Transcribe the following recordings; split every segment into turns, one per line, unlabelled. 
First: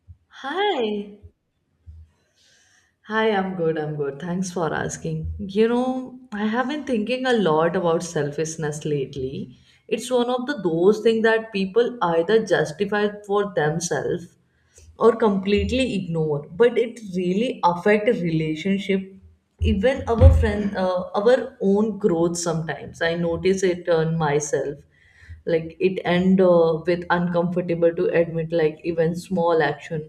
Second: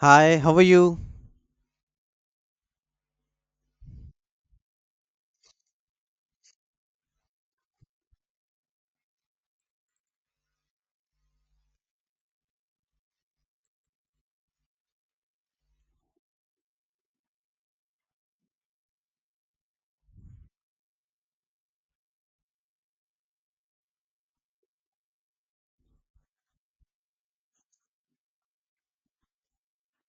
Hi, how are you?
Hi. Hi, I'm good. Thanks for asking. You know, I have been thinking a lot about selfishness lately. It's one of the those things that people either justify for themselves or completely ignore, but it really affect a relationship, even our our own growth sometimes. I notice it on myself. Like it end with uncomfortable to admit like even small action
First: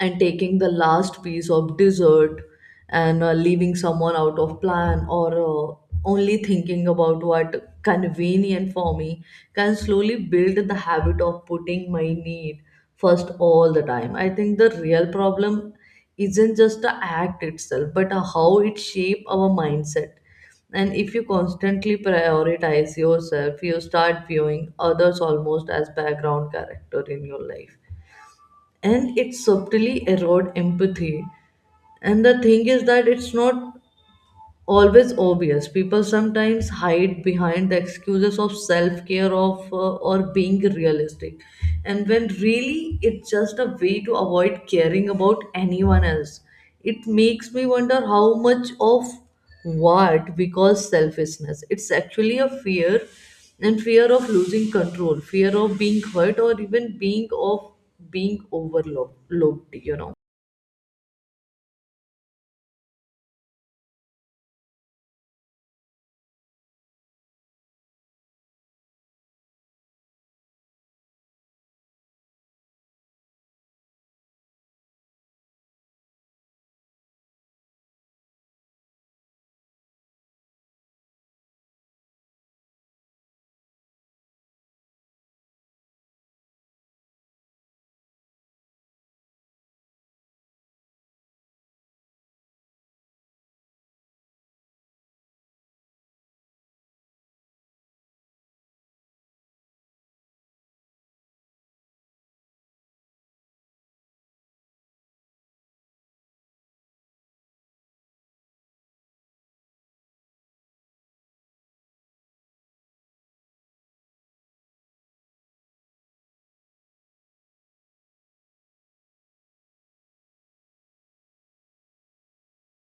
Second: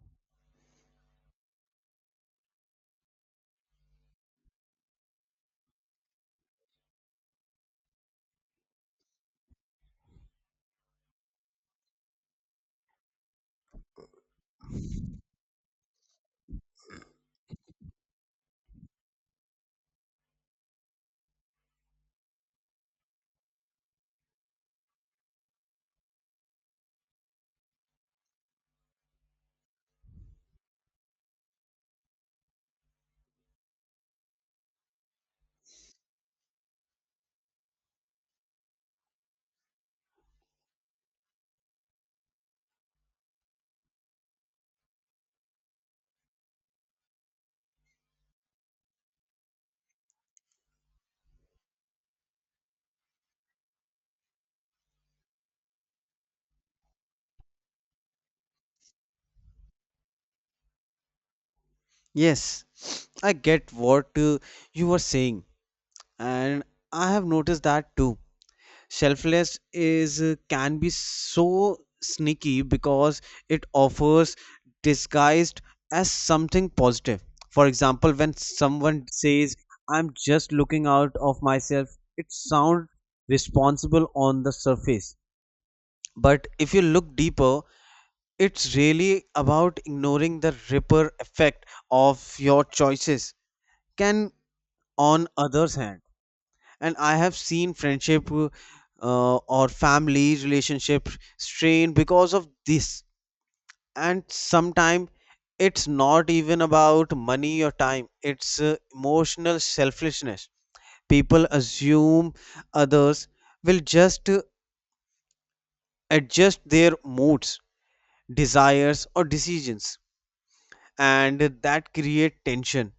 and taking the last piece of dessert and leaving someone out of plan or only thinking about what convenient for me can slowly build the habit of putting my need first all the time. I think the real problem isn't just the act itself but how it shape our mindset. And if you constantly prioritize yourself, you start viewing others almost as background character in your life, and it subtly erode empathy. And the thing is that it's not always obvious. People sometimes hide behind the excuses of self-care of or being realistic. And when really it's just a way to avoid caring about anyone else. It makes me wonder how much of what we call selfishness. It's actually a fear and fear of losing control, fear of being hurt or even being overlooked, you know.
Yes, I get what you were saying, and I have noticed that too. Selfless is can be so sneaky because it offers disguised as something positive. For example, when someone says, "I'm just looking out of myself," it sounds responsible on the surface, but if you look deeper, it's really about ignoring the ripple effect of your choices can on others hand. And I have seen friendship or family relationship strain because of this. And sometimes it's not even about money or time. It's emotional selfishness. People assume others will just adjust their moods, desires or decisions, and that create tension.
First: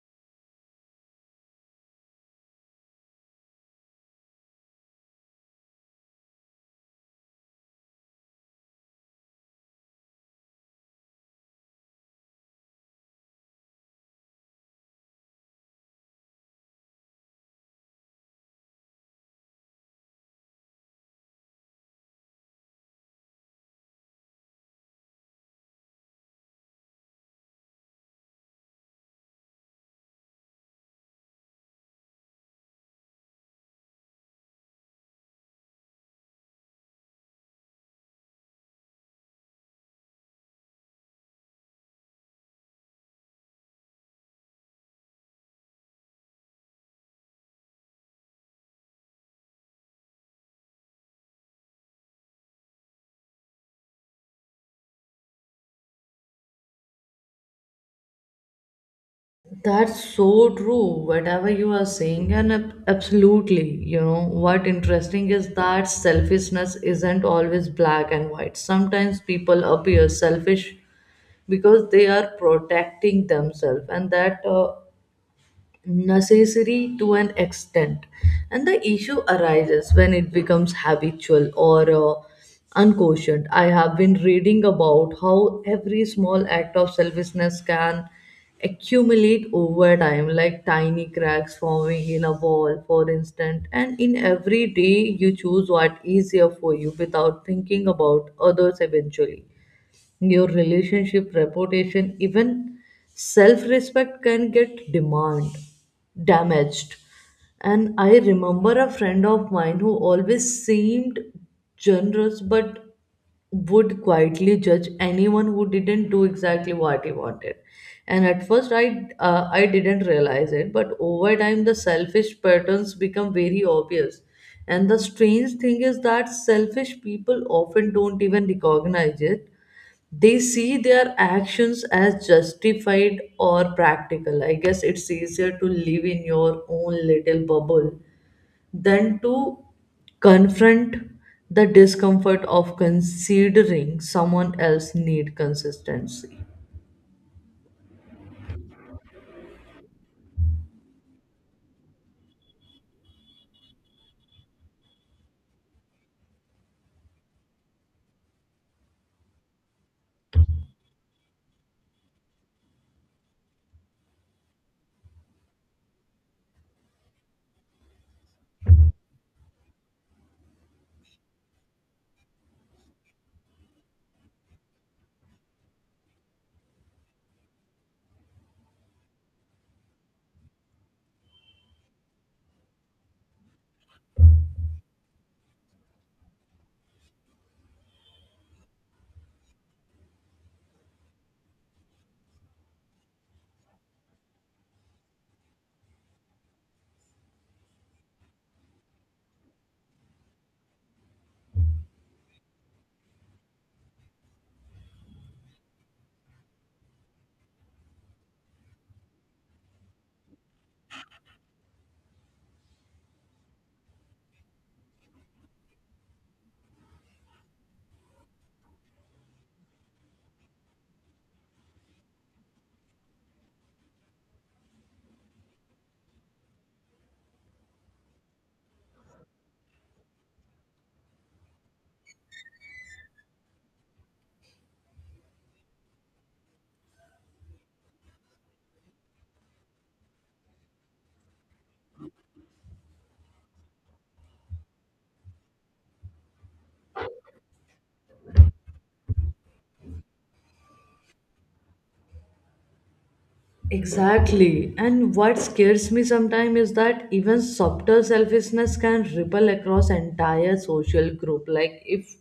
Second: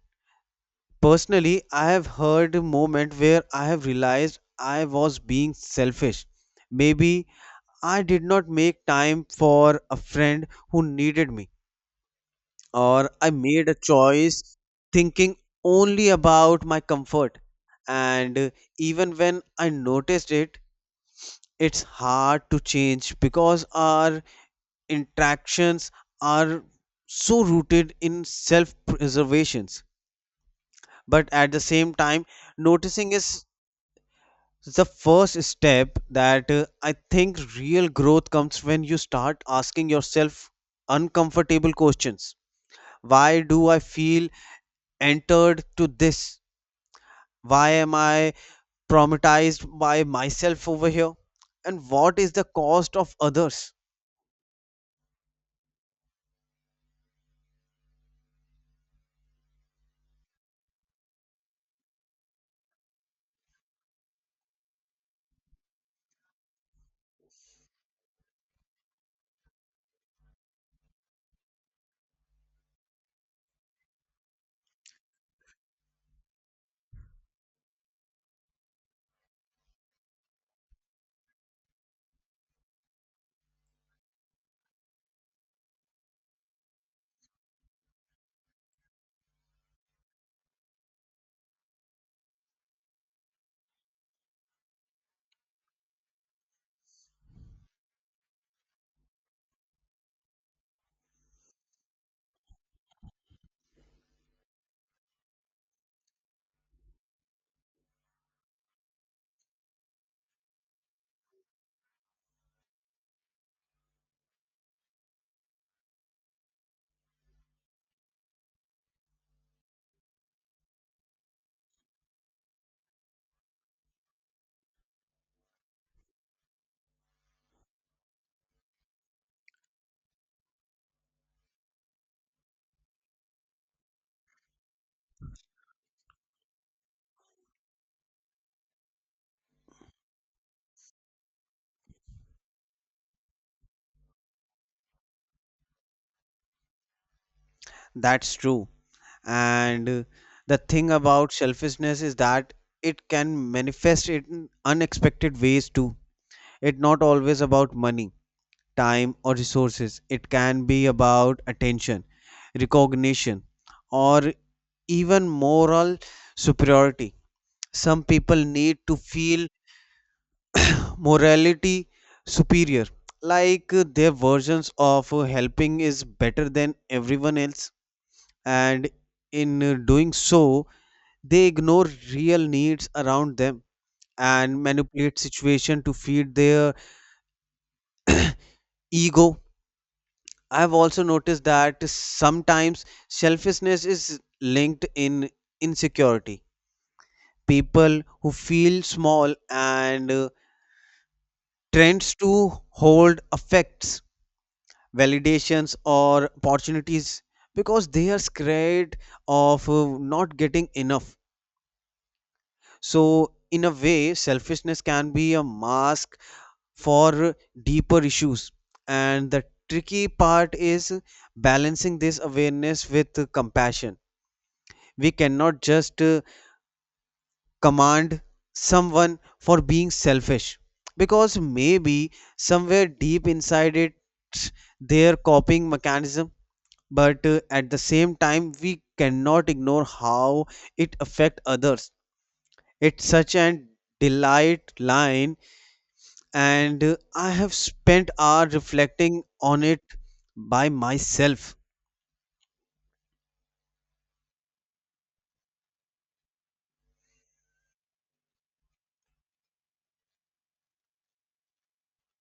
Personally, I have heard a moment where I have realized I was being selfish. Maybe I did not make time for a friend who needed me, or I made a choice thinking only about my comfort. And even when I noticed it, it's hard to change because our interactions are so rooted in self preservations. But at the same time, noticing is the first step that I think real growth comes when you start asking yourself uncomfortable questions. Why do I feel entered to this? Why am I traumatized by myself over here? And what is the cost of others?
That's so true, whatever you are saying, and absolutely, you know, what interesting is that selfishness isn't always black and white. Sometimes people appear selfish because they are protecting themselves, and that necessary to an extent. And the issue arises when it becomes habitual or unquestioned. I have been reading about how every small act of selfishness can accumulate over time like tiny cracks forming in a wall, for instance. And in every day you choose what is easier for you without thinking about others, eventually your relationship, reputation, even self-respect can get demand damaged. And I remember a friend of mine who always seemed generous but would quietly judge anyone who didn't do exactly what he wanted. And at first I didn't realize it, but over time the selfish patterns become very obvious. And the strange thing is that selfish people often don't even recognize it. They see their actions as justified or practical. I guess it's easier to live in your own little bubble than to confront the discomfort of considering someone else need consistency.
That's true, and the thing about selfishness is that it can manifest in unexpected ways too. It's not always about money, time or resources. It can be about attention, recognition, or even moral superiority. Some people need to feel morality superior, like their versions of helping is better than everyone else, and in doing so, they ignore real needs around them and manipulate situation to feed their ego. I've also noticed that sometimes selfishness is linked in insecurity. People who feel small and tends to hold affects, validations or opportunities because they are scared of not getting enough. So in a way, selfishness can be a mask for deeper issues. And the tricky part is balancing this awareness with compassion. We cannot just command someone for being selfish because maybe somewhere deep inside it their coping mechanism, but at the same time we cannot ignore how it affect others. It's such an delight line, and I have spent hour reflecting on it by myself.
Exactly. And what scares me sometimes is that even subtle selfishness can ripple across entire social group. Like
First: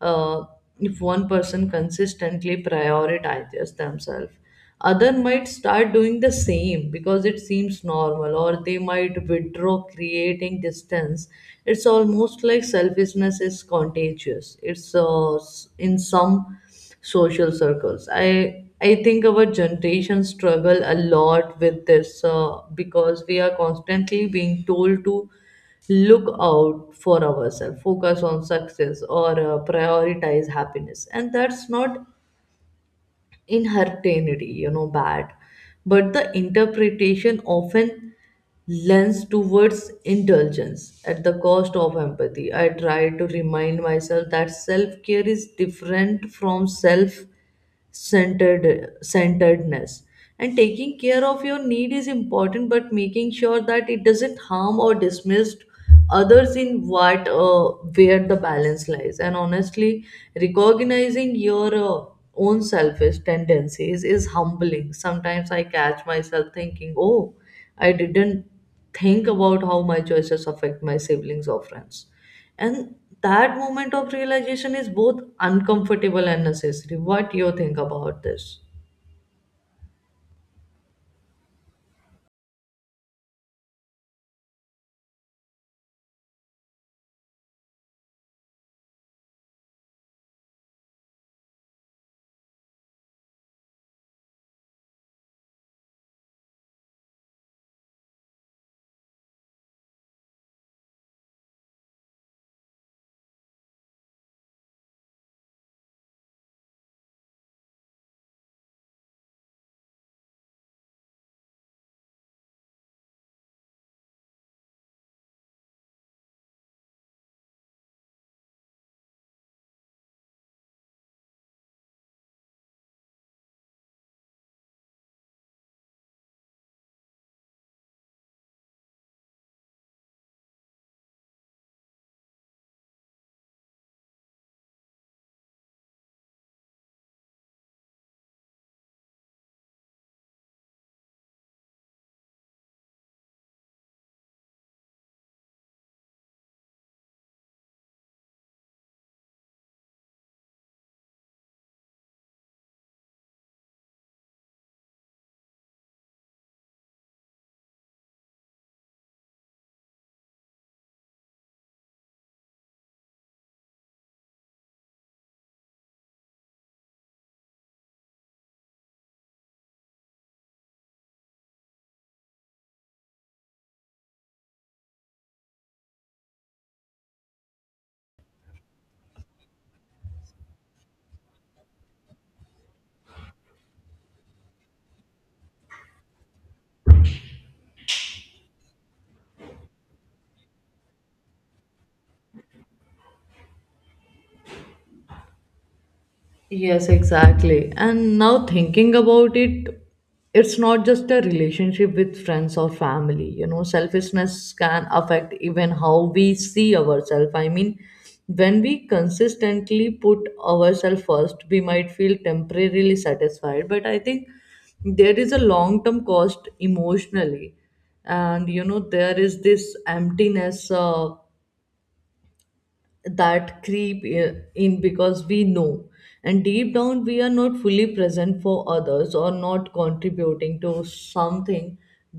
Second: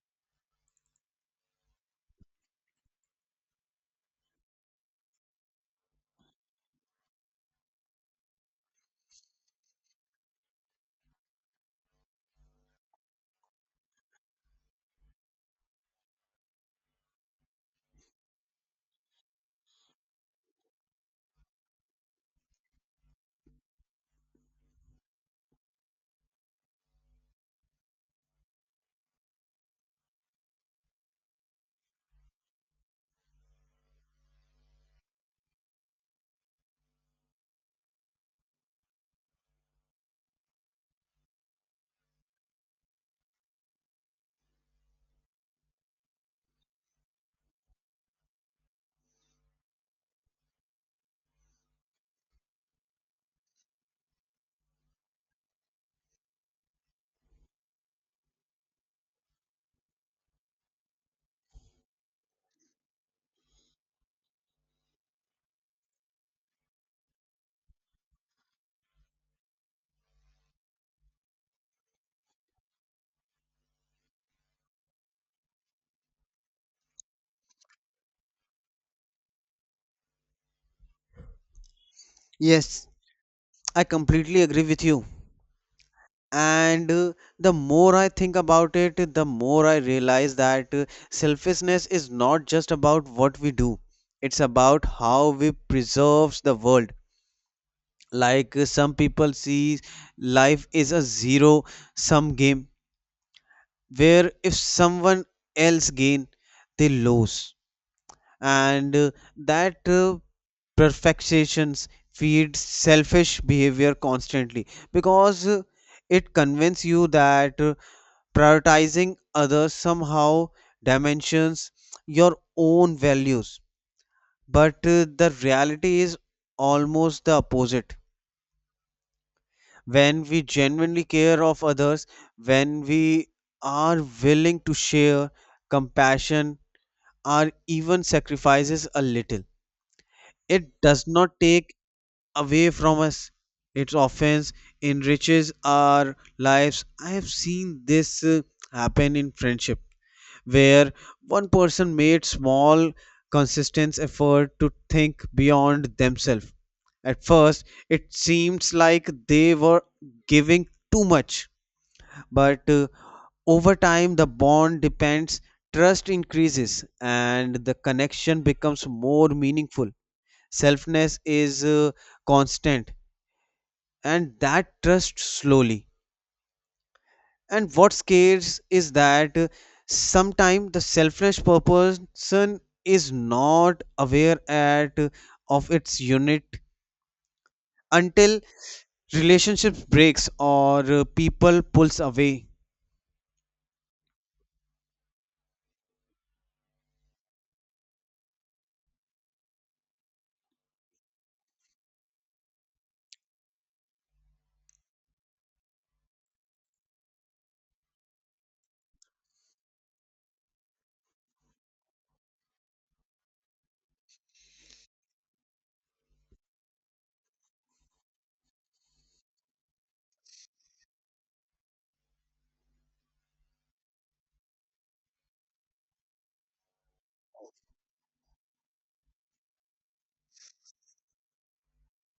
uh, if one person consistently prioritizes themselves, other might start doing the same because it seems normal, or they might withdraw, creating distance. It's almost like selfishness is contagious. It's in some social circles. I think our generation struggle a lot with this because we are constantly being told to look out for ourselves, focus on success or prioritize happiness, and that's not inherently, you know, bad, but the interpretation often lends towards indulgence at the cost of empathy. I try to remind myself that self care is different from self centeredness, and taking care of your need is important but making sure that it doesn't harm or dismiss others in what, where the balance lies. And honestly, recognizing your own selfish tendencies is humbling. Sometimes I catch myself thinking, oh, I didn't think about how my choices affect my siblings or friends, and that moment of realization is both uncomfortable and necessary. What you think about this?
Yes, I completely agree with you, and the more I think about it, the more I realize that selfishness is not just about what we do. It's about how we preserves the world, like some people see life is a zero sum game where if someone else gain, they lose, and that perfections feeds selfish behavior constantly because it convinces you that prioritizing others somehow dimensions your own values. But the reality is almost the opposite. When we genuinely care of others, when we are willing to share compassion or even sacrifices a little, it does not take away from us. It often enriches our lives. I have seen this happen in friendship where one person made small, consistent effort to think beyond themselves. At first, it seems like they were giving too much, but over time, the bond depends, trust increases, and the connection becomes more meaningful. Selfness is constant, and that trust slowly. And what scares is that sometimes the selfless person is not aware at of its unit until relationships breaks or people pulls away.
Yes, exactly. And now thinking about it, it's not just a relationship with friends or family. You know, selfishness can affect even how we see ourselves. I mean, when we consistently put ourselves first, we might feel temporarily satisfied, but I think there is a long term cost emotionally. And you know, there is this emptiness. That creep in because we know, and deep down we are not fully present for others or not contributing to something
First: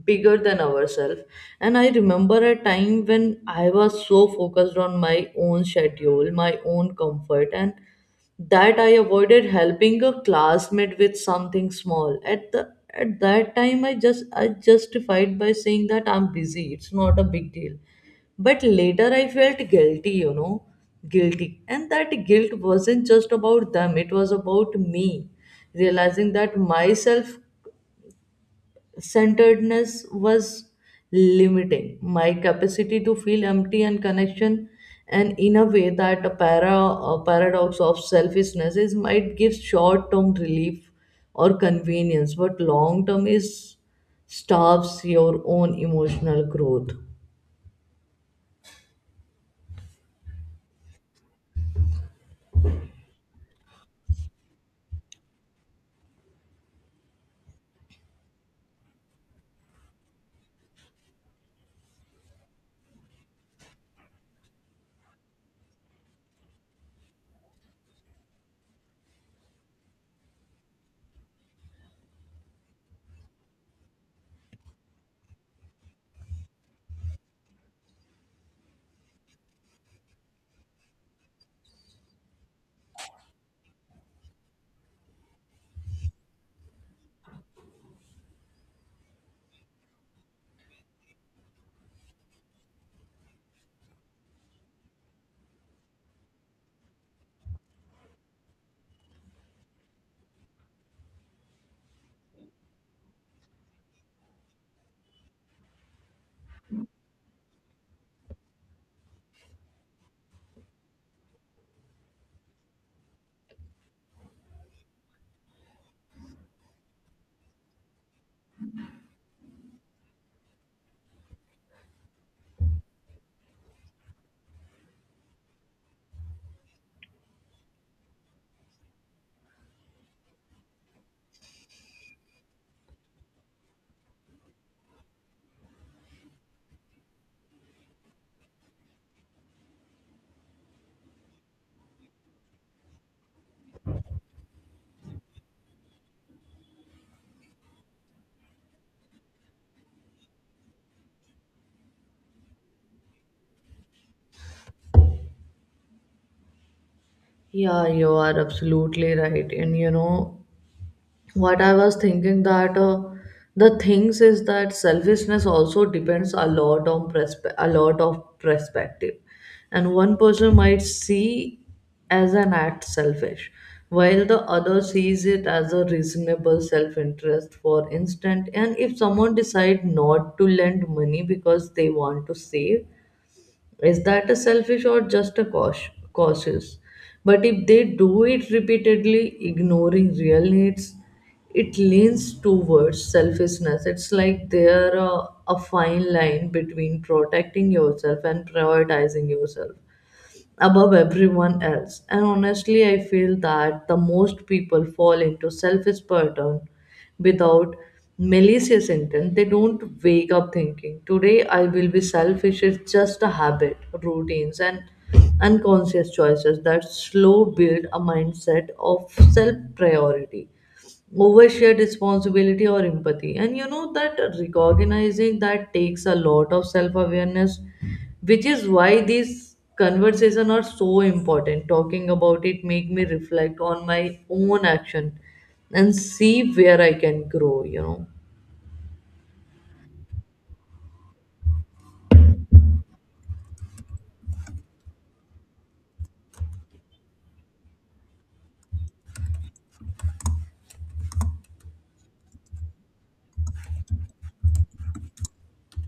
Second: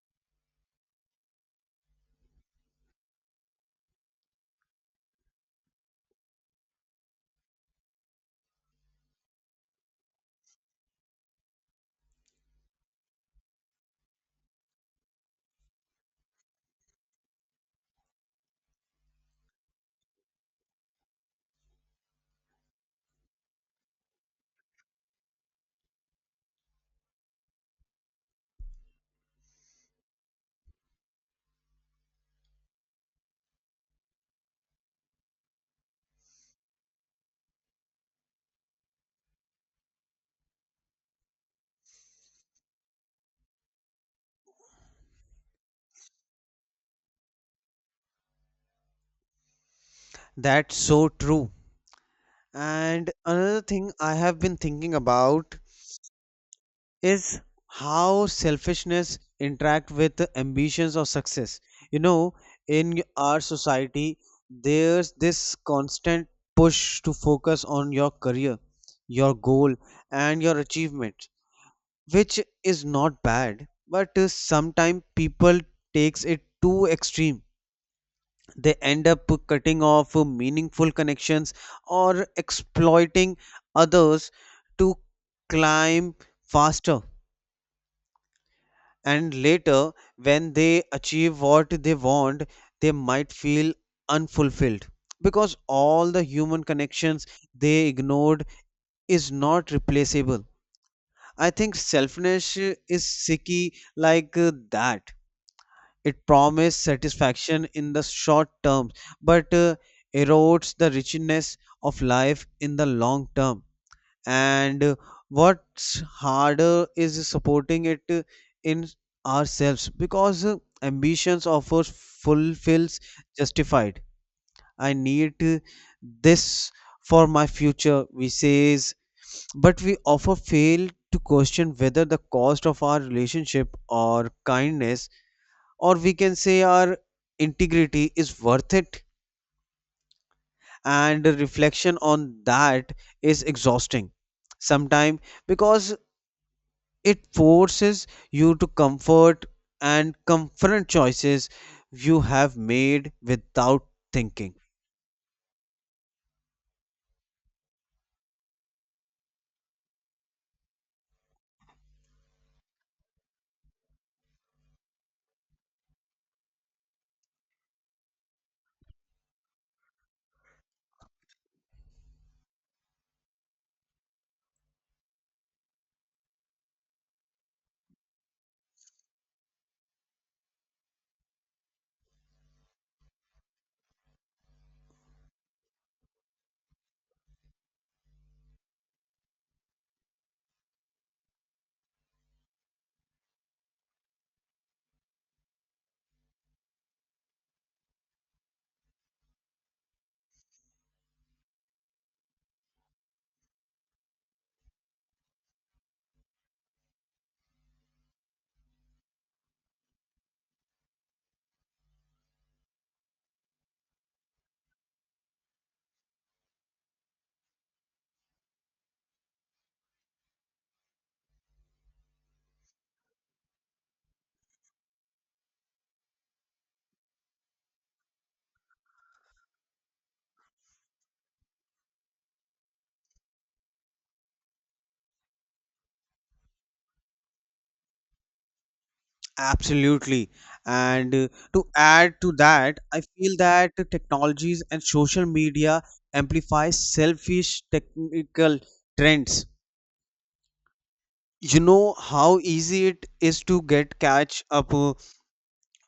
bigger than ourselves. And I remember a time when I was so focused on my own schedule, my own comfort, and that I avoided helping a classmate with something small. At that time, I justified by saying that I'm busy. It's not a big deal. But later I felt guilty, you know, guilty. And that guilt wasn't just about them, it was about me. Realizing that my self centeredness was limiting my capacity to feel empty and connection. And in a way, that a, para, a paradox of selfishness is might give short term relief or convenience, but long term is starves your own emotional growth.
That's so true. And another thing I have been thinking about is how selfishness interact with the ambitions of success, you know. In our society there's this constant push to focus on your career, your goal and your achievement, which is not bad, but sometimes people takes it too extreme. They end up cutting off meaningful connections or exploiting others to climb faster. And later, when they achieve what they want, they might feel unfulfilled because all the human connections they ignored is not replaceable. I think selfness is sicky like that. It promises satisfaction in the short term, but erodes the richness of life in the long term, and what's harder is supporting it in ourselves because ambitions offers fulfills justified. I need this for my future, we says, but we often fail to question whether the cost of our relationship or kindness, or we can say our integrity, is worth it. And reflection on that is exhausting sometimes because it forces you to comfort and confront choices you have made without thinking.
Yeah, you are absolutely right. And you know what I was thinking that the things is that selfishness also depends a lot of perspective, and one person might see as an act selfish, while the other sees it as a reasonable self-interest. For instance, and if someone decide not to lend money because they want to save, is that a selfish or just a cautious? But if they do it repeatedly, ignoring real needs, it leans towards selfishness. It's like there a fine line between protecting yourself and prioritizing yourself above everyone else. And honestly, I feel that the most people fall into selfish pattern without malicious intent. They don't wake up thinking, today I will be selfish. It's just a habit, routines, and unconscious choices that slow build a mindset of self priority. Overshare responsibility or empathy. And you know that recognizing that takes a lot of self awareness, which is why these conversation are so important. Talking about it make me reflect on my own action and see where I can grow, you know.
Absolutely, and to add to that, I feel that the technologies and social media amplify selfish technical trends. You know how easy it is to get catch up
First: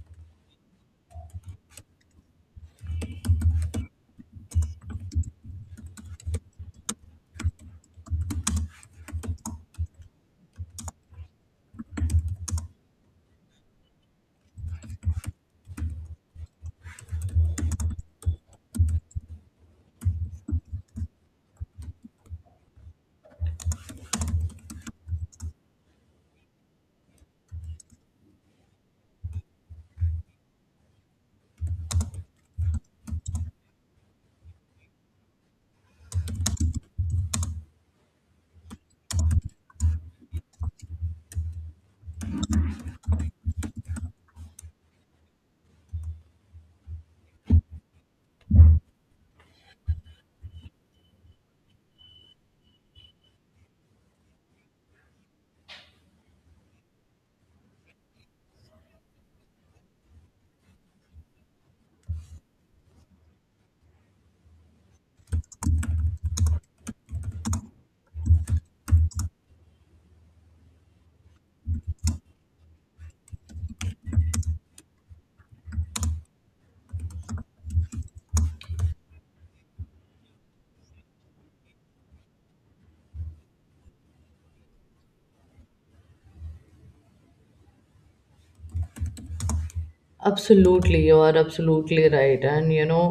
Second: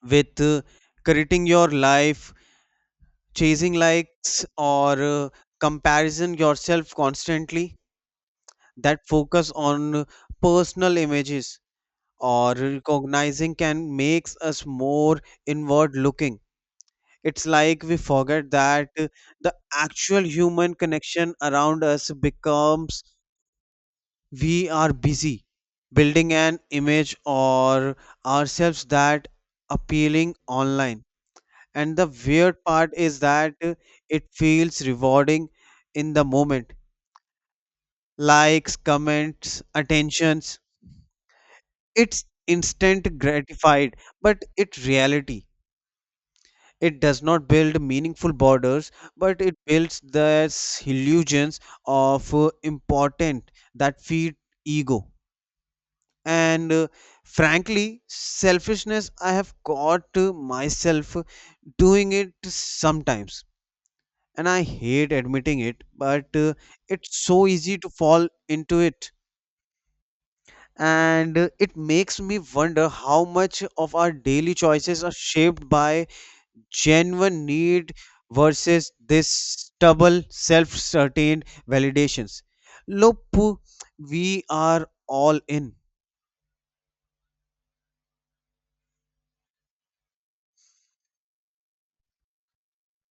with creating your life, chasing likes or comparison yourself constantly. That focus on personal images or recognizing can makes us more inward looking. It's like we forget that the actual human connection around us becomes. We are busy building an image or ourselves that appealing online, and the weird part is that it feels rewarding in the moment. Likes, comments, attentions. It's instant gratified, but it reality. It does not build meaningful borders, but it builds this illusions of important that feed ego. And frankly, selfishness, I have caught myself doing it sometimes. And I hate admitting it, but it's so easy to fall into it. And it makes me wonder how much of our daily choices are shaped by genuine need versus this stubble self-certain validations. Look, we are all in.
Absolutely, you are absolutely right. And you know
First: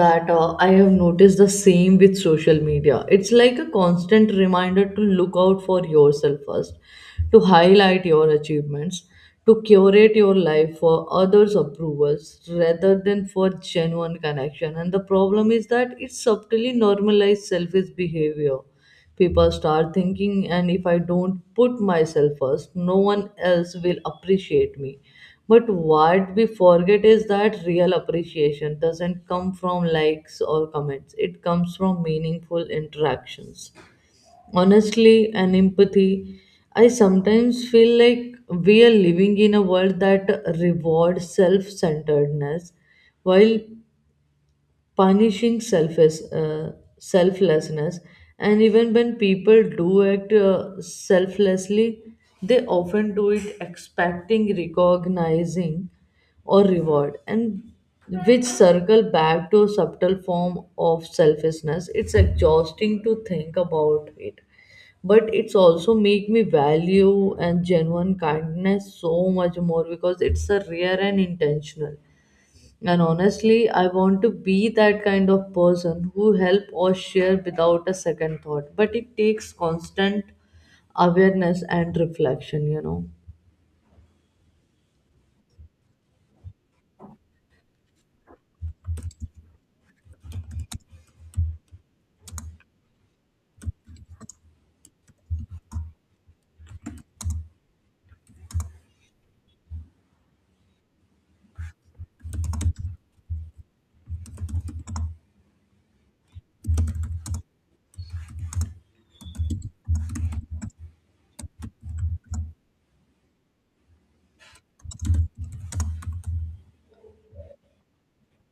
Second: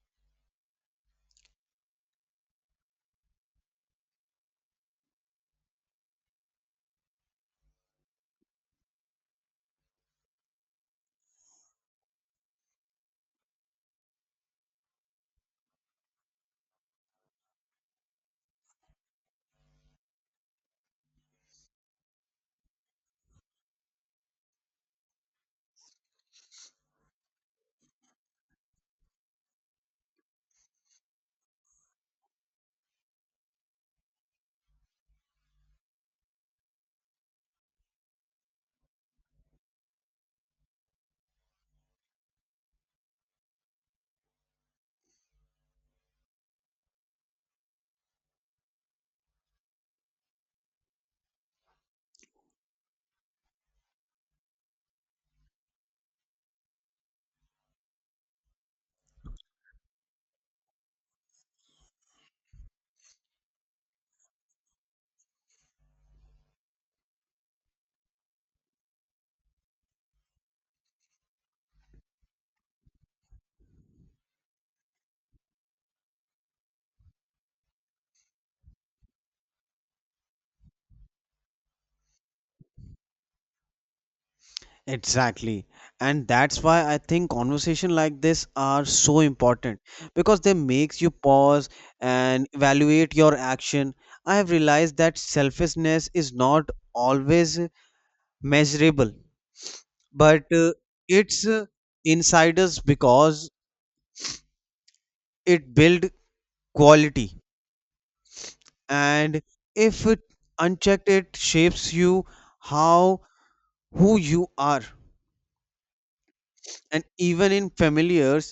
that I have noticed the same with social media. It's like a constant reminder to look out for yourself first, to highlight your achievements, to curate your life for others' approvals rather than for genuine connection. And the problem is that it subtly normalizes selfish behavior. People start thinking, and if I don't put myself first, no one else will appreciate me. But what we forget is that real appreciation doesn't come from likes or comments, it comes from meaningful interactions. Honestly, and empathy, I sometimes feel like we are living in a world that rewards self centeredness while punishing selflessness. And even when people do act selflessly, they often do it expecting, recognizing, or reward, and which circle back to a subtle form of selfishness. It's exhausting to think about it, but it's also make me value and genuine kindness so much more because it's a rare and intentional. And honestly, I want to be that kind of person who help or share without a second thought. But it takes constant awareness and reflection, you know.
Exactly, and that's why I think conversation like this are so important, because they makes you pause and evaluate your action. I have realized that selfishness is not always measurable, but it's insiders because it build quality, and if it unchecked it shapes you, how, who you are. And even in familiars,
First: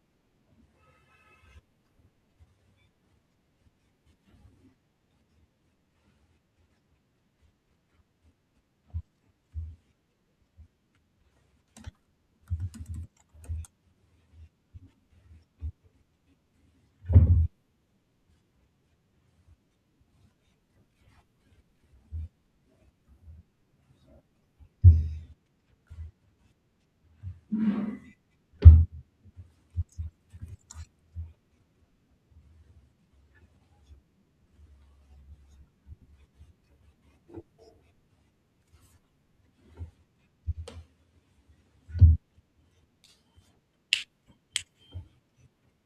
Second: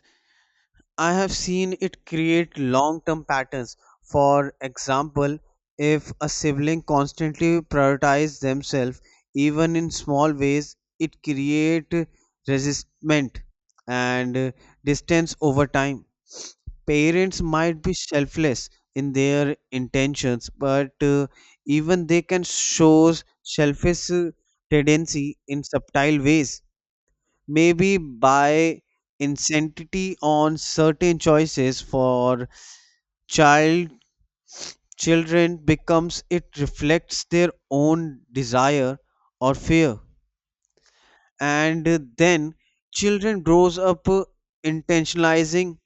I have seen it create long term patterns. For example, if a sibling constantly prioritize themselves, even in small ways it create resistment and distance over time. Parents might be selfless in their intentions, but even they can show selfish tendency in subtle ways, maybe by insanity on certain choices for child children becomes it reflects their own desire or fear. And then children grows up intentionalizing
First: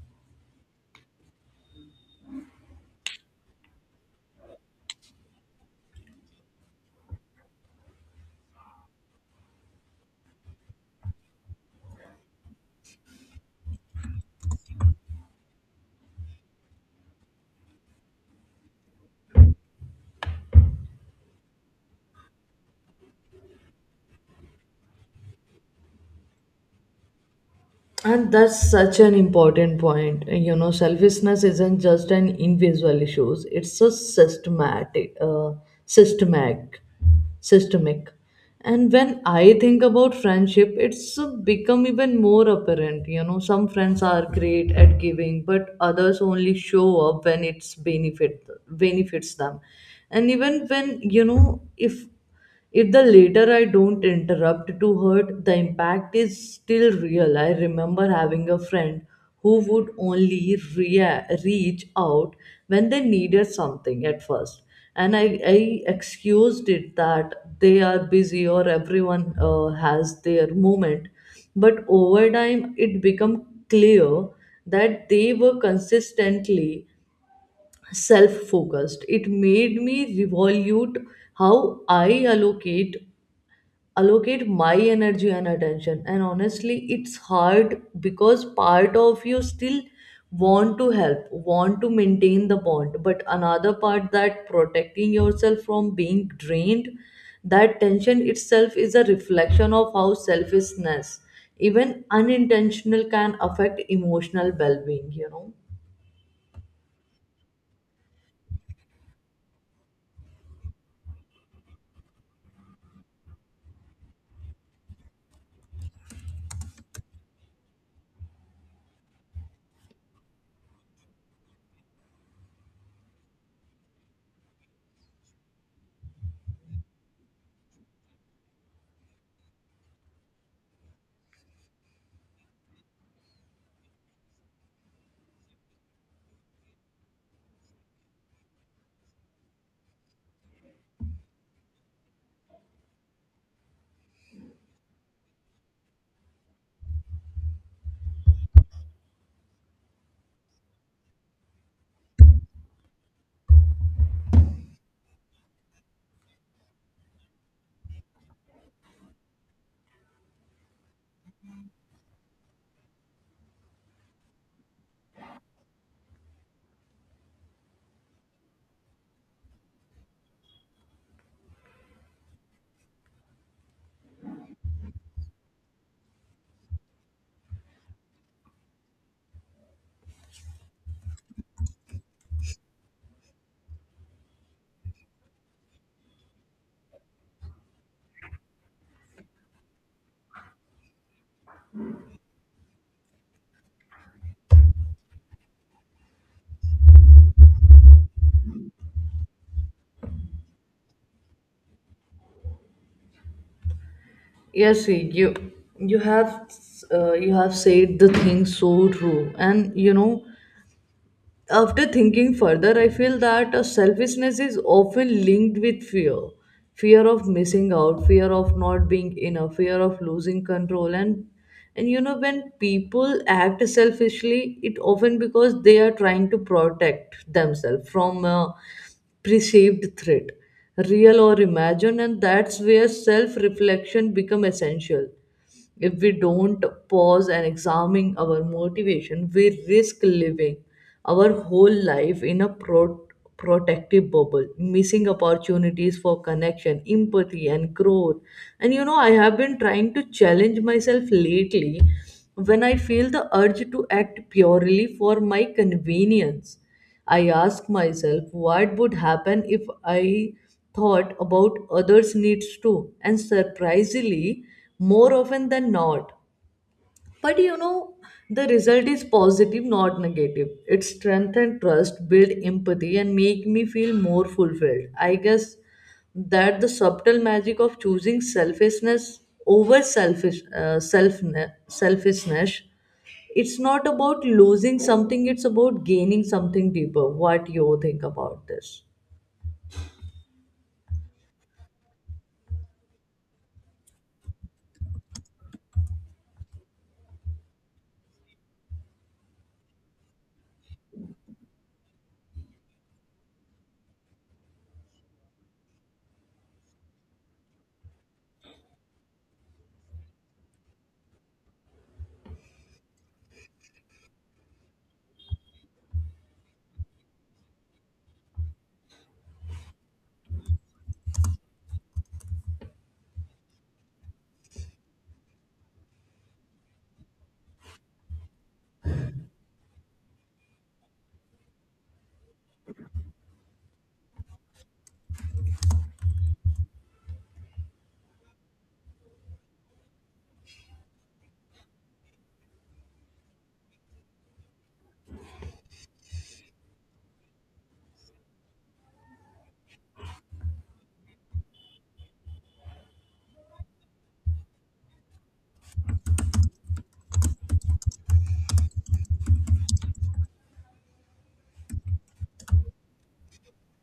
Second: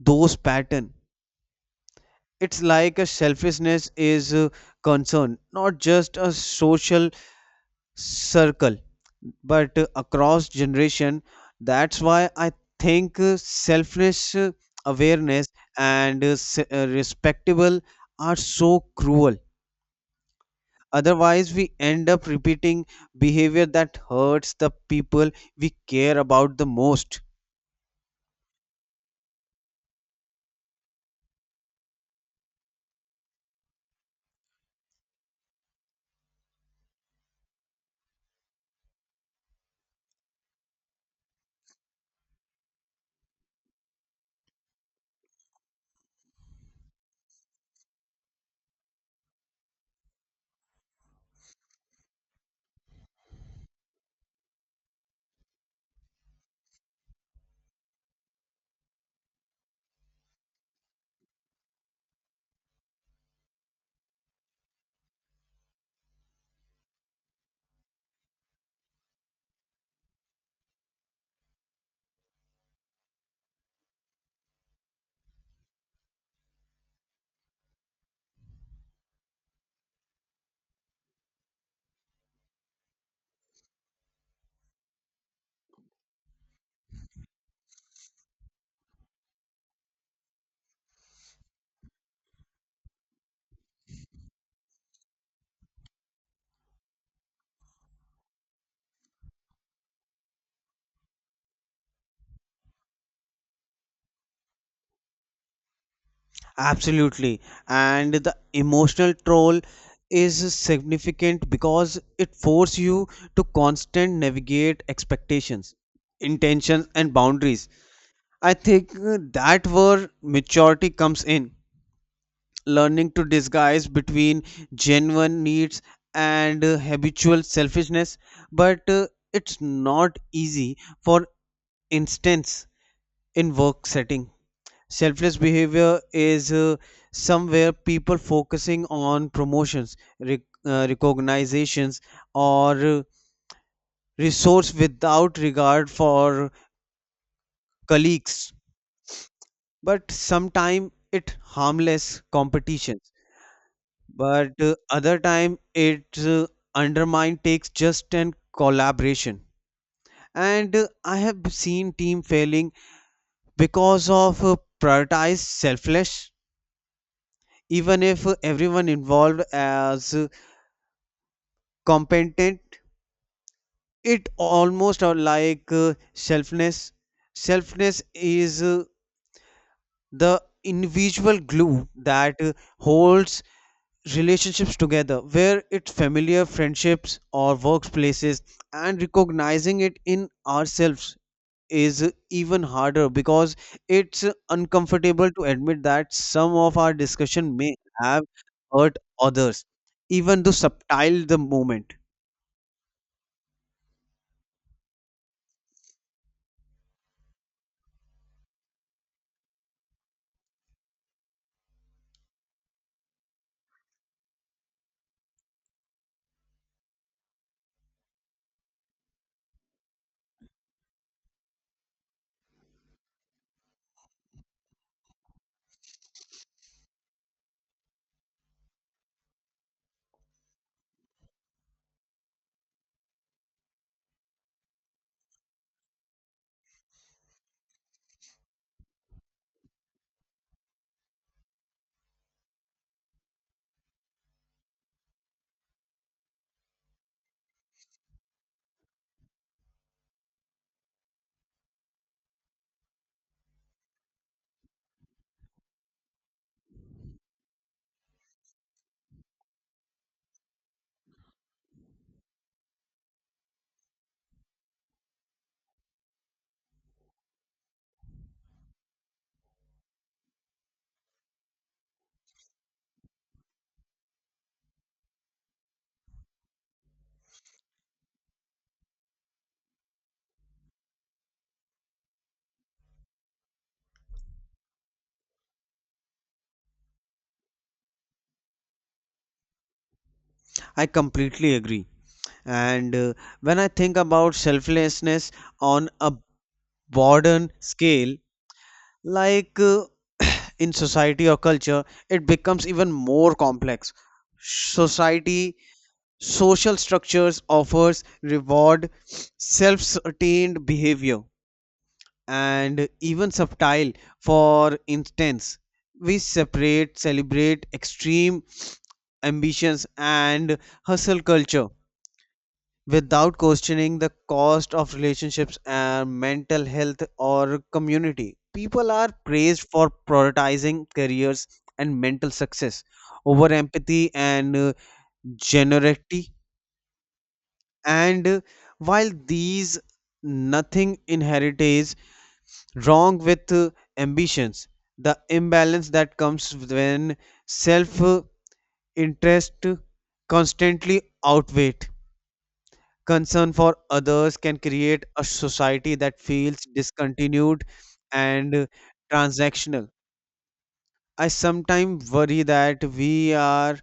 those pattern. It's like a selfishness is concerned not just a social circle, but across generation. That's why I think selfless awareness and respectable are so cruel. Otherwise we end up repeating behavior that hurts the people we care about the most.
And that's such an important point. You know, selfishness isn't just an individual issue; it's a systematic, systemic. And when I think about friendship, it's become even more apparent. You know, some friends are great at giving, but others only show up when it's benefits them, and even when you know if the later I don't interrupt to hurt, the impact is still real. I remember having a friend who would only reach out when they needed something at first. And I excused it that they are busy or everyone has their moment. But over time, it became clear that they were consistently self focused. It made me revolute how I allocate my energy and attention. And honestly, it's hard because part of you still want to help, want to maintain the bond, but another part that protecting yourself from being drained. That tension itself is a reflection of how selfishness, even unintentional, can affect emotional well-being, you know.
Absolutely. And the emotional toll is significant because it forces you to constant navigate expectations, intentions, and boundaries. I think that where maturity comes in, learning to disguise between genuine needs and habitual selfishness. But it's not easy. For instance, in work setting, selfless behavior is somewhere people focusing on promotions, recognitions, or resource without regard for colleagues. But sometime it harmless competitions. But other time it undermine takes just and collaboration. And I have seen team failing because of prioritized selfless, even if everyone involved as competent. It almost are like selfness is the individual glue that holds relationships together where it's familiar friendships or workplaces. And recognizing it in ourselves is even harder because it's uncomfortable to admit that some of our discussion may have hurt others, even though subtle the moment.
Yes, see, you you have you have said the thing so true. And you know, after thinking further, I feel that selfishness is often linked with fear, fear of missing out, fear of not being enough, fear of losing control. And you know, when people act selfishly, it often because they are trying to protect themselves from a perceived threat, real or imagined. And that's where self reflection become essential. If we don't pause and examine our motivation, we risk living our whole life in a protective bubble, missing opportunities for connection, empathy, and growth. And you know, I have been trying to challenge myself lately. When I feel the urge to act purely for my convenience, I ask myself what would happen if I thought about others' needs too, and surprisingly, more often than not. But you know, the result is positive, not negative. It strengthens trust, build empathy, and make me feel more fulfilled. I guess that the subtle magic of choosing selfishness over selfishness. It's not about losing something, it's about gaining something deeper. What you think about this?
I completely agree. And when I think about selflessness on a modern scale, like in society or culture, it becomes even more complex. Society, social structures offers reward self-sustained behavior and even subtle. For instance, we separate, celebrate extreme ambitions and hustle culture without questioning the cost of relationships and mental health or community. People are praised for prioritizing careers and mental success over empathy and generosity. And while these nothing inherent is wrong with ambitions, the imbalance that comes when self interest constantly outweighs concern for others can create a society that feels discontinued and transactional. I sometimes worry that we are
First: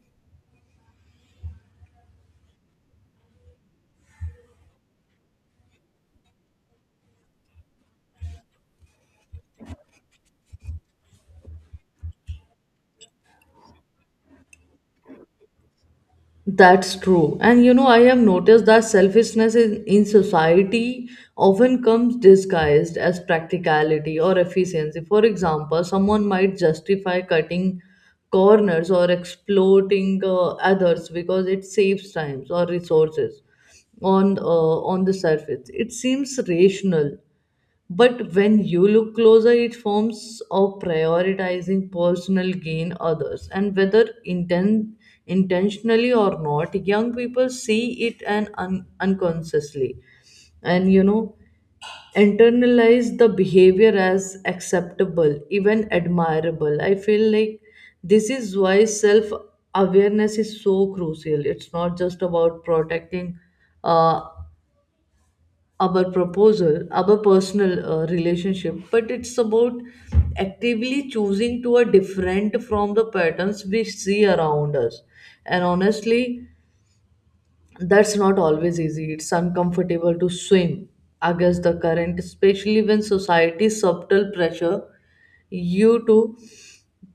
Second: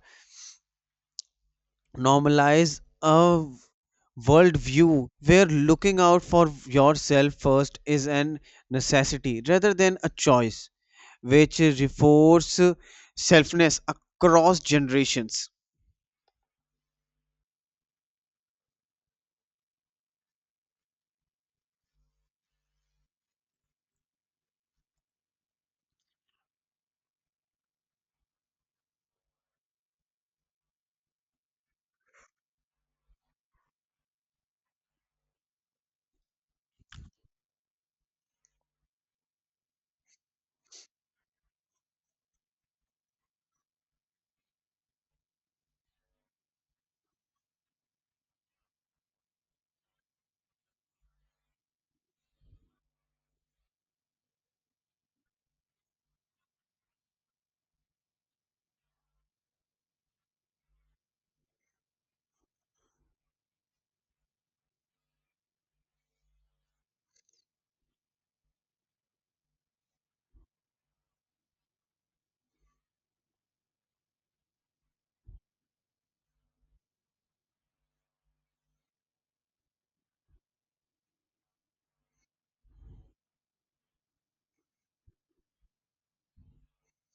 normalize a worldview where looking out for yourself first is an necessity rather than a choice, which reinforces selfness across generations.
That's true. And you know, I have noticed that selfishness in society often comes disguised as practicality or efficiency. For example, someone might justify cutting corners or exploiting others because it saves times or resources on uh, on the surface. It seems rational, but when you look closer, it forms of prioritizing personal gain others. And whether intentionally or not, young people see it and unconsciously, and you know, internalize the behavior as acceptable, even admirable. I feel like this is why self awareness is so crucial. It's not just about protecting. Uh, our proposal, our personal relationship, but it's about actively choosing to a different from the patterns we see around us. And honestly, that's not always easy. It's uncomfortable to swim against the current, especially when society's subtle pressure you to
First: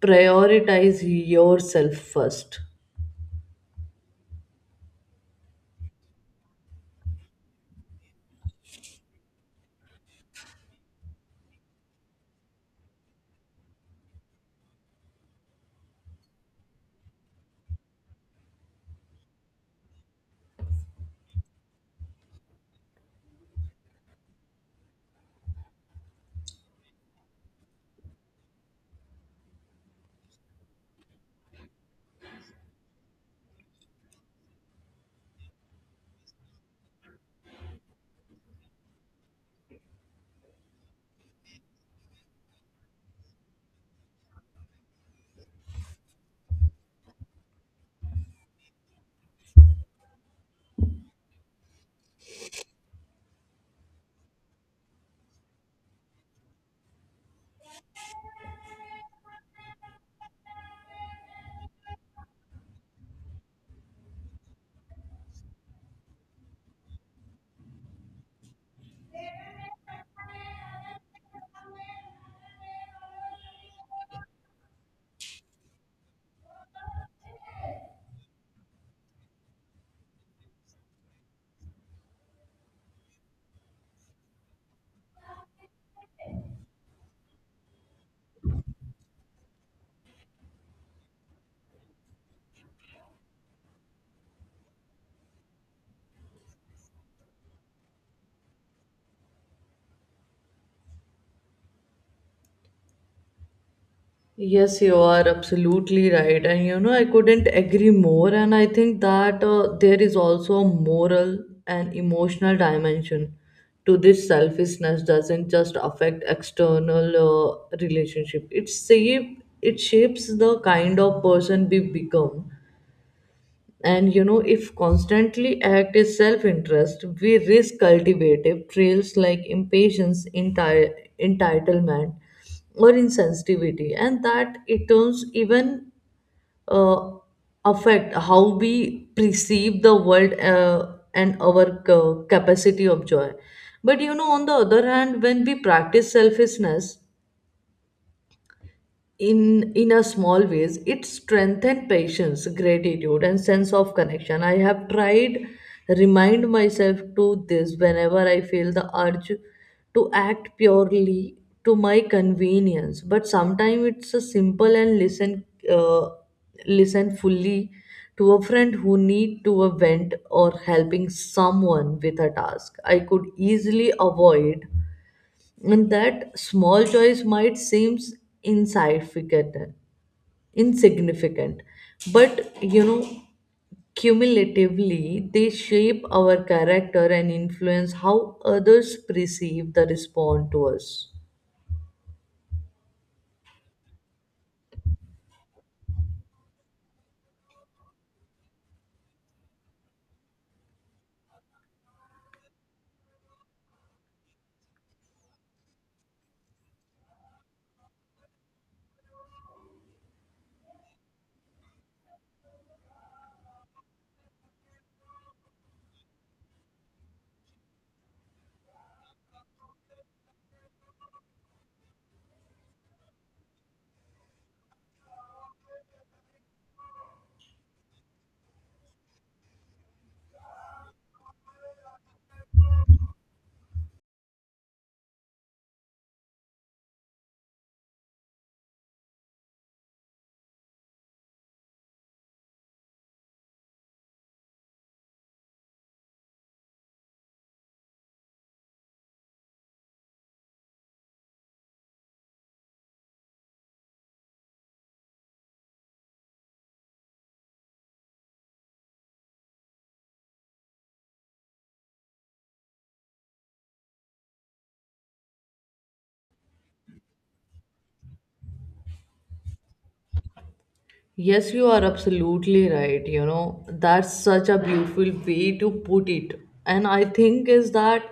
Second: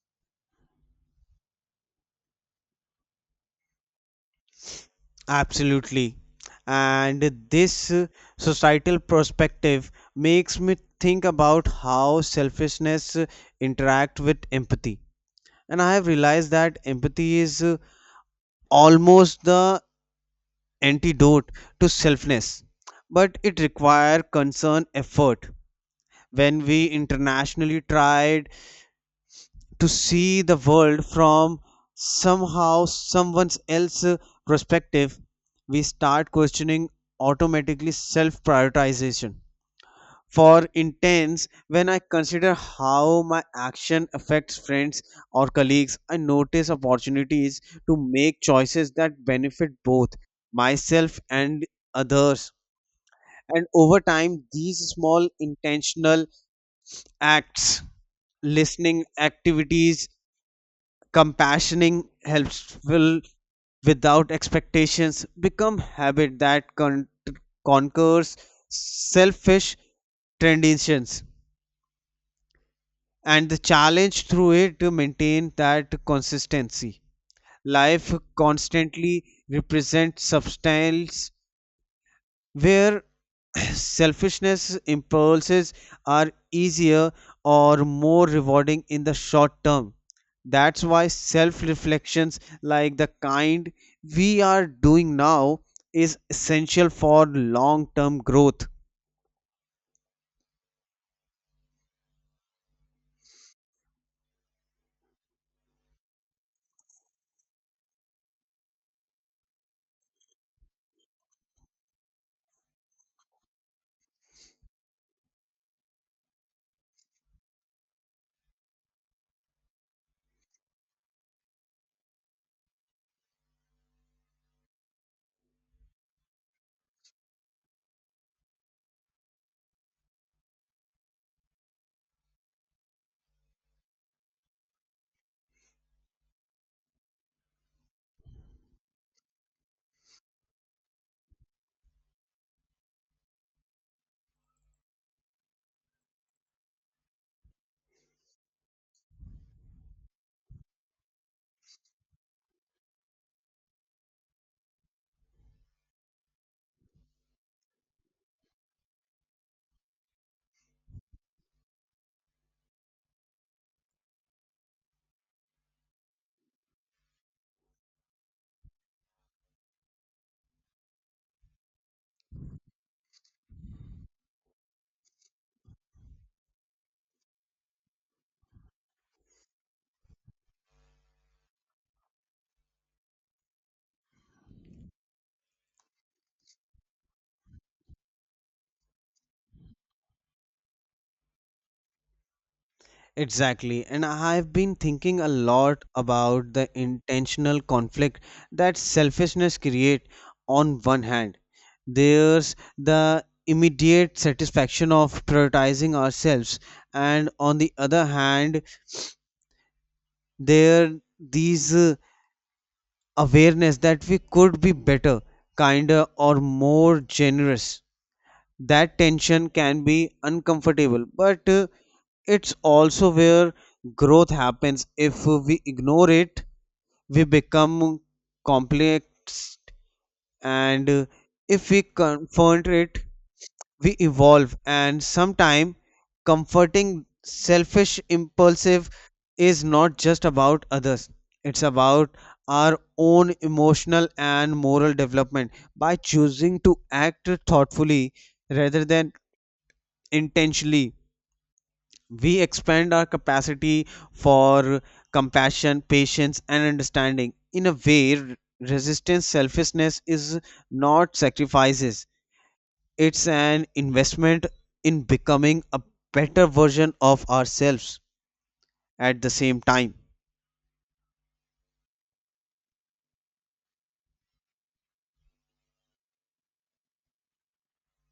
prioritize yourself first.
Absolutely. And this societal perspective makes me think about how selfishness interact with empathy. And I have realized that empathy is almost the antidote to selfness, but it requires concern effort. When we internationally try to see the world from somehow someone else's perspective, we start questioning automatically self prioritization. For intense, when I consider how my action affects friends or colleagues, I notice opportunities to make choices that benefit both myself and others. And over time these small intentional acts, listening activities, compassioning helpful without expectations, become habit that conquers selfish traditions. And the challenge through it to maintain that consistency, life constantly represents substance where selfishness impulses are easier or more rewarding in the short term. That's why self reflections like the kind we are doing now is essential for long term growth.
Yes, you are absolutely right. And you know, I couldn't agree more. And I think that there is also a moral and emotional dimension to this. Selfishness doesn't just affect external relationship. It shapes the kind of person we become. And you know, if constantly act is self interest, we risk cultivative trails like impatience, entitlement, or insensitivity, and that it turns even uh, affect how we perceive the world and our capacity of joy. But you know, on the other hand, when we practice selfishness, in a small ways, it strengthens patience, gratitude, and sense of connection. I have tried remind myself to this whenever I feel the urge to act purely to my convenience. But sometimes it's a simple and listen, uh, listen fully to a friend who need to a vent, or helping someone with a task I could easily avoid. And that small choice might seem insignificant, insignificant, but you know, cumulatively they shape our character and influence how others perceive the respond to us.
Exactly, and I've been thinking a lot about the intentional conflict that selfishness create on one hand. There's the immediate satisfaction of prioritizing ourselves, and on the other hand, there these awareness that we could be better, kinder, or more generous. That tension can be uncomfortable, but it's also where growth happens. If we ignore it, we become complex, and if we confront it, we evolve. And sometimes comforting selfish impulsive is not just about others, it's about our own emotional and moral development. By choosing to act thoughtfully rather than intentionally, we expand our capacity for compassion, patience, and understanding. In a way, resistance selfishness is not sacrifices, it's an investment in becoming a better version of ourselves at the same time.
Yes, you are absolutely right. You know, that's such a beautiful way to put it. And I think is that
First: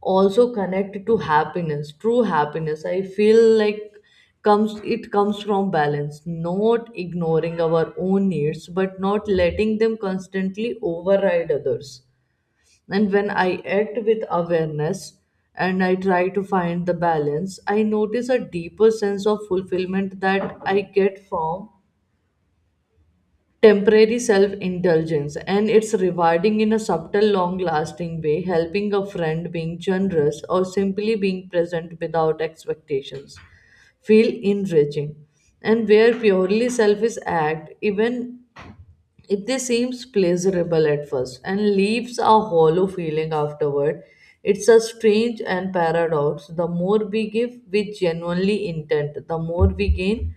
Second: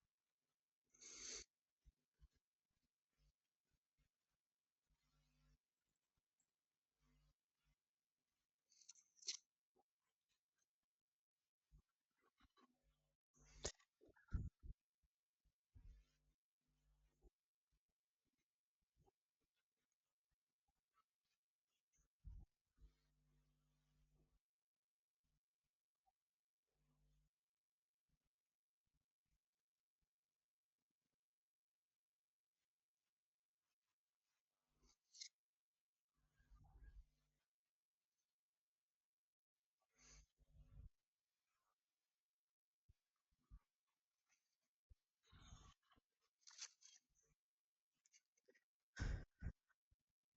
also connected to happiness, true happiness. I feel like comes it comes from balance, not ignoring our own needs, but not letting them constantly override others. And when I act with awareness and I try to find the balance, I notice a deeper sense of fulfillment that I get from temporary self indulgence. And it's rewarding in a subtle long lasting way, helping a friend, being generous, or simply being present without expectations, feel enriching. And where purely selfish act, even if they seems pleasurable at first, and leaves a hollow feeling afterward, it's a strange and paradox. The more we give with genuinely intent, the more we gain,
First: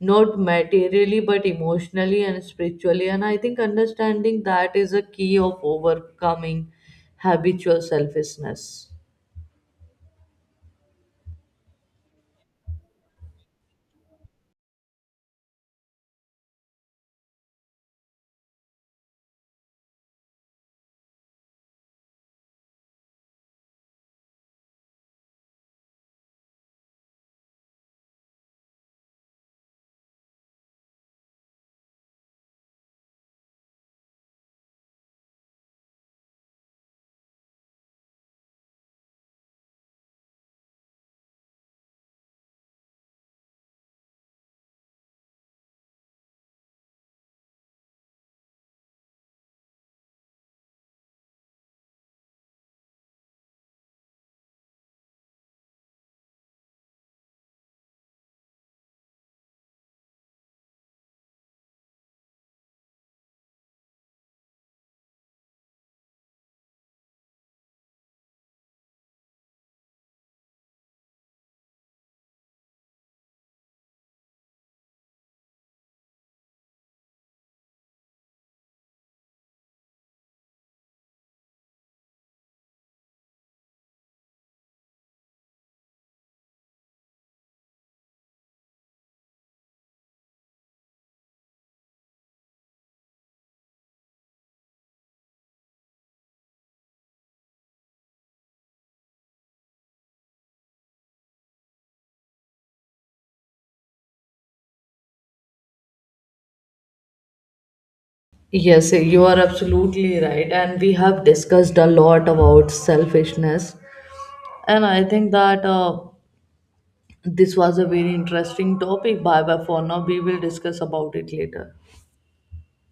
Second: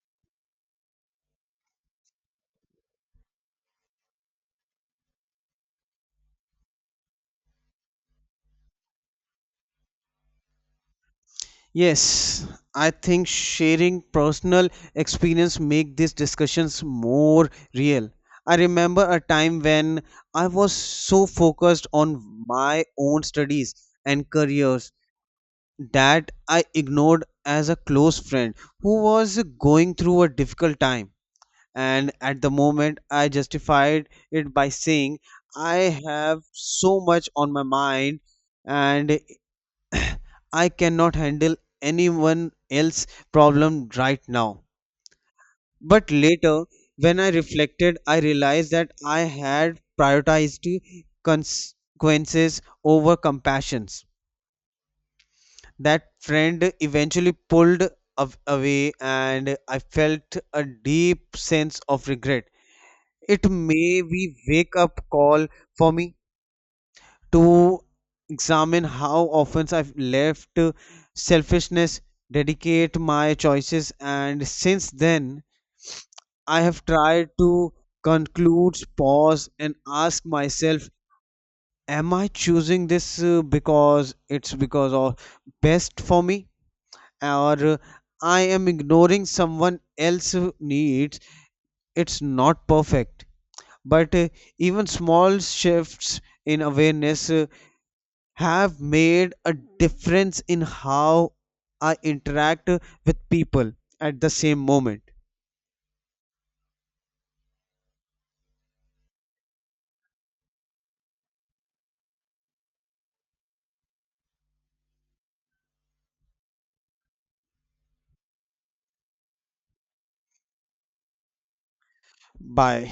not materially but emotionally and spiritually. And I think understanding that is a key of overcoming habitual selfishness.
Yes, I think sharing personal experience make these discussions more real. I remember a time when I was so focused on my own studies and careers that I ignored as a close friend who was going through a difficult time. And at the moment, I justified it by saying, I have so much on my mind and I cannot handle anyone else's problem right now. But later, when I reflected, I realized that I had prioritized consequences over compassions. That friend eventually pulled away, and I felt a deep sense of regret. It may be wake up call for me to examine how often I've left selfishness dedicate my choices, and since then, I have tried to conclude, pause, and ask myself, am I choosing this because it's because of best for me, or I am ignoring someone else's needs? It's not perfect, but even small shifts in awareness have made a difference in how I interact with people at the same moment.
Yes, you are absolutely right. And we have discussed a lot about selfishness. And I think that this was a very interesting topic. Bye bye for now. We will discuss about it later.
Bye.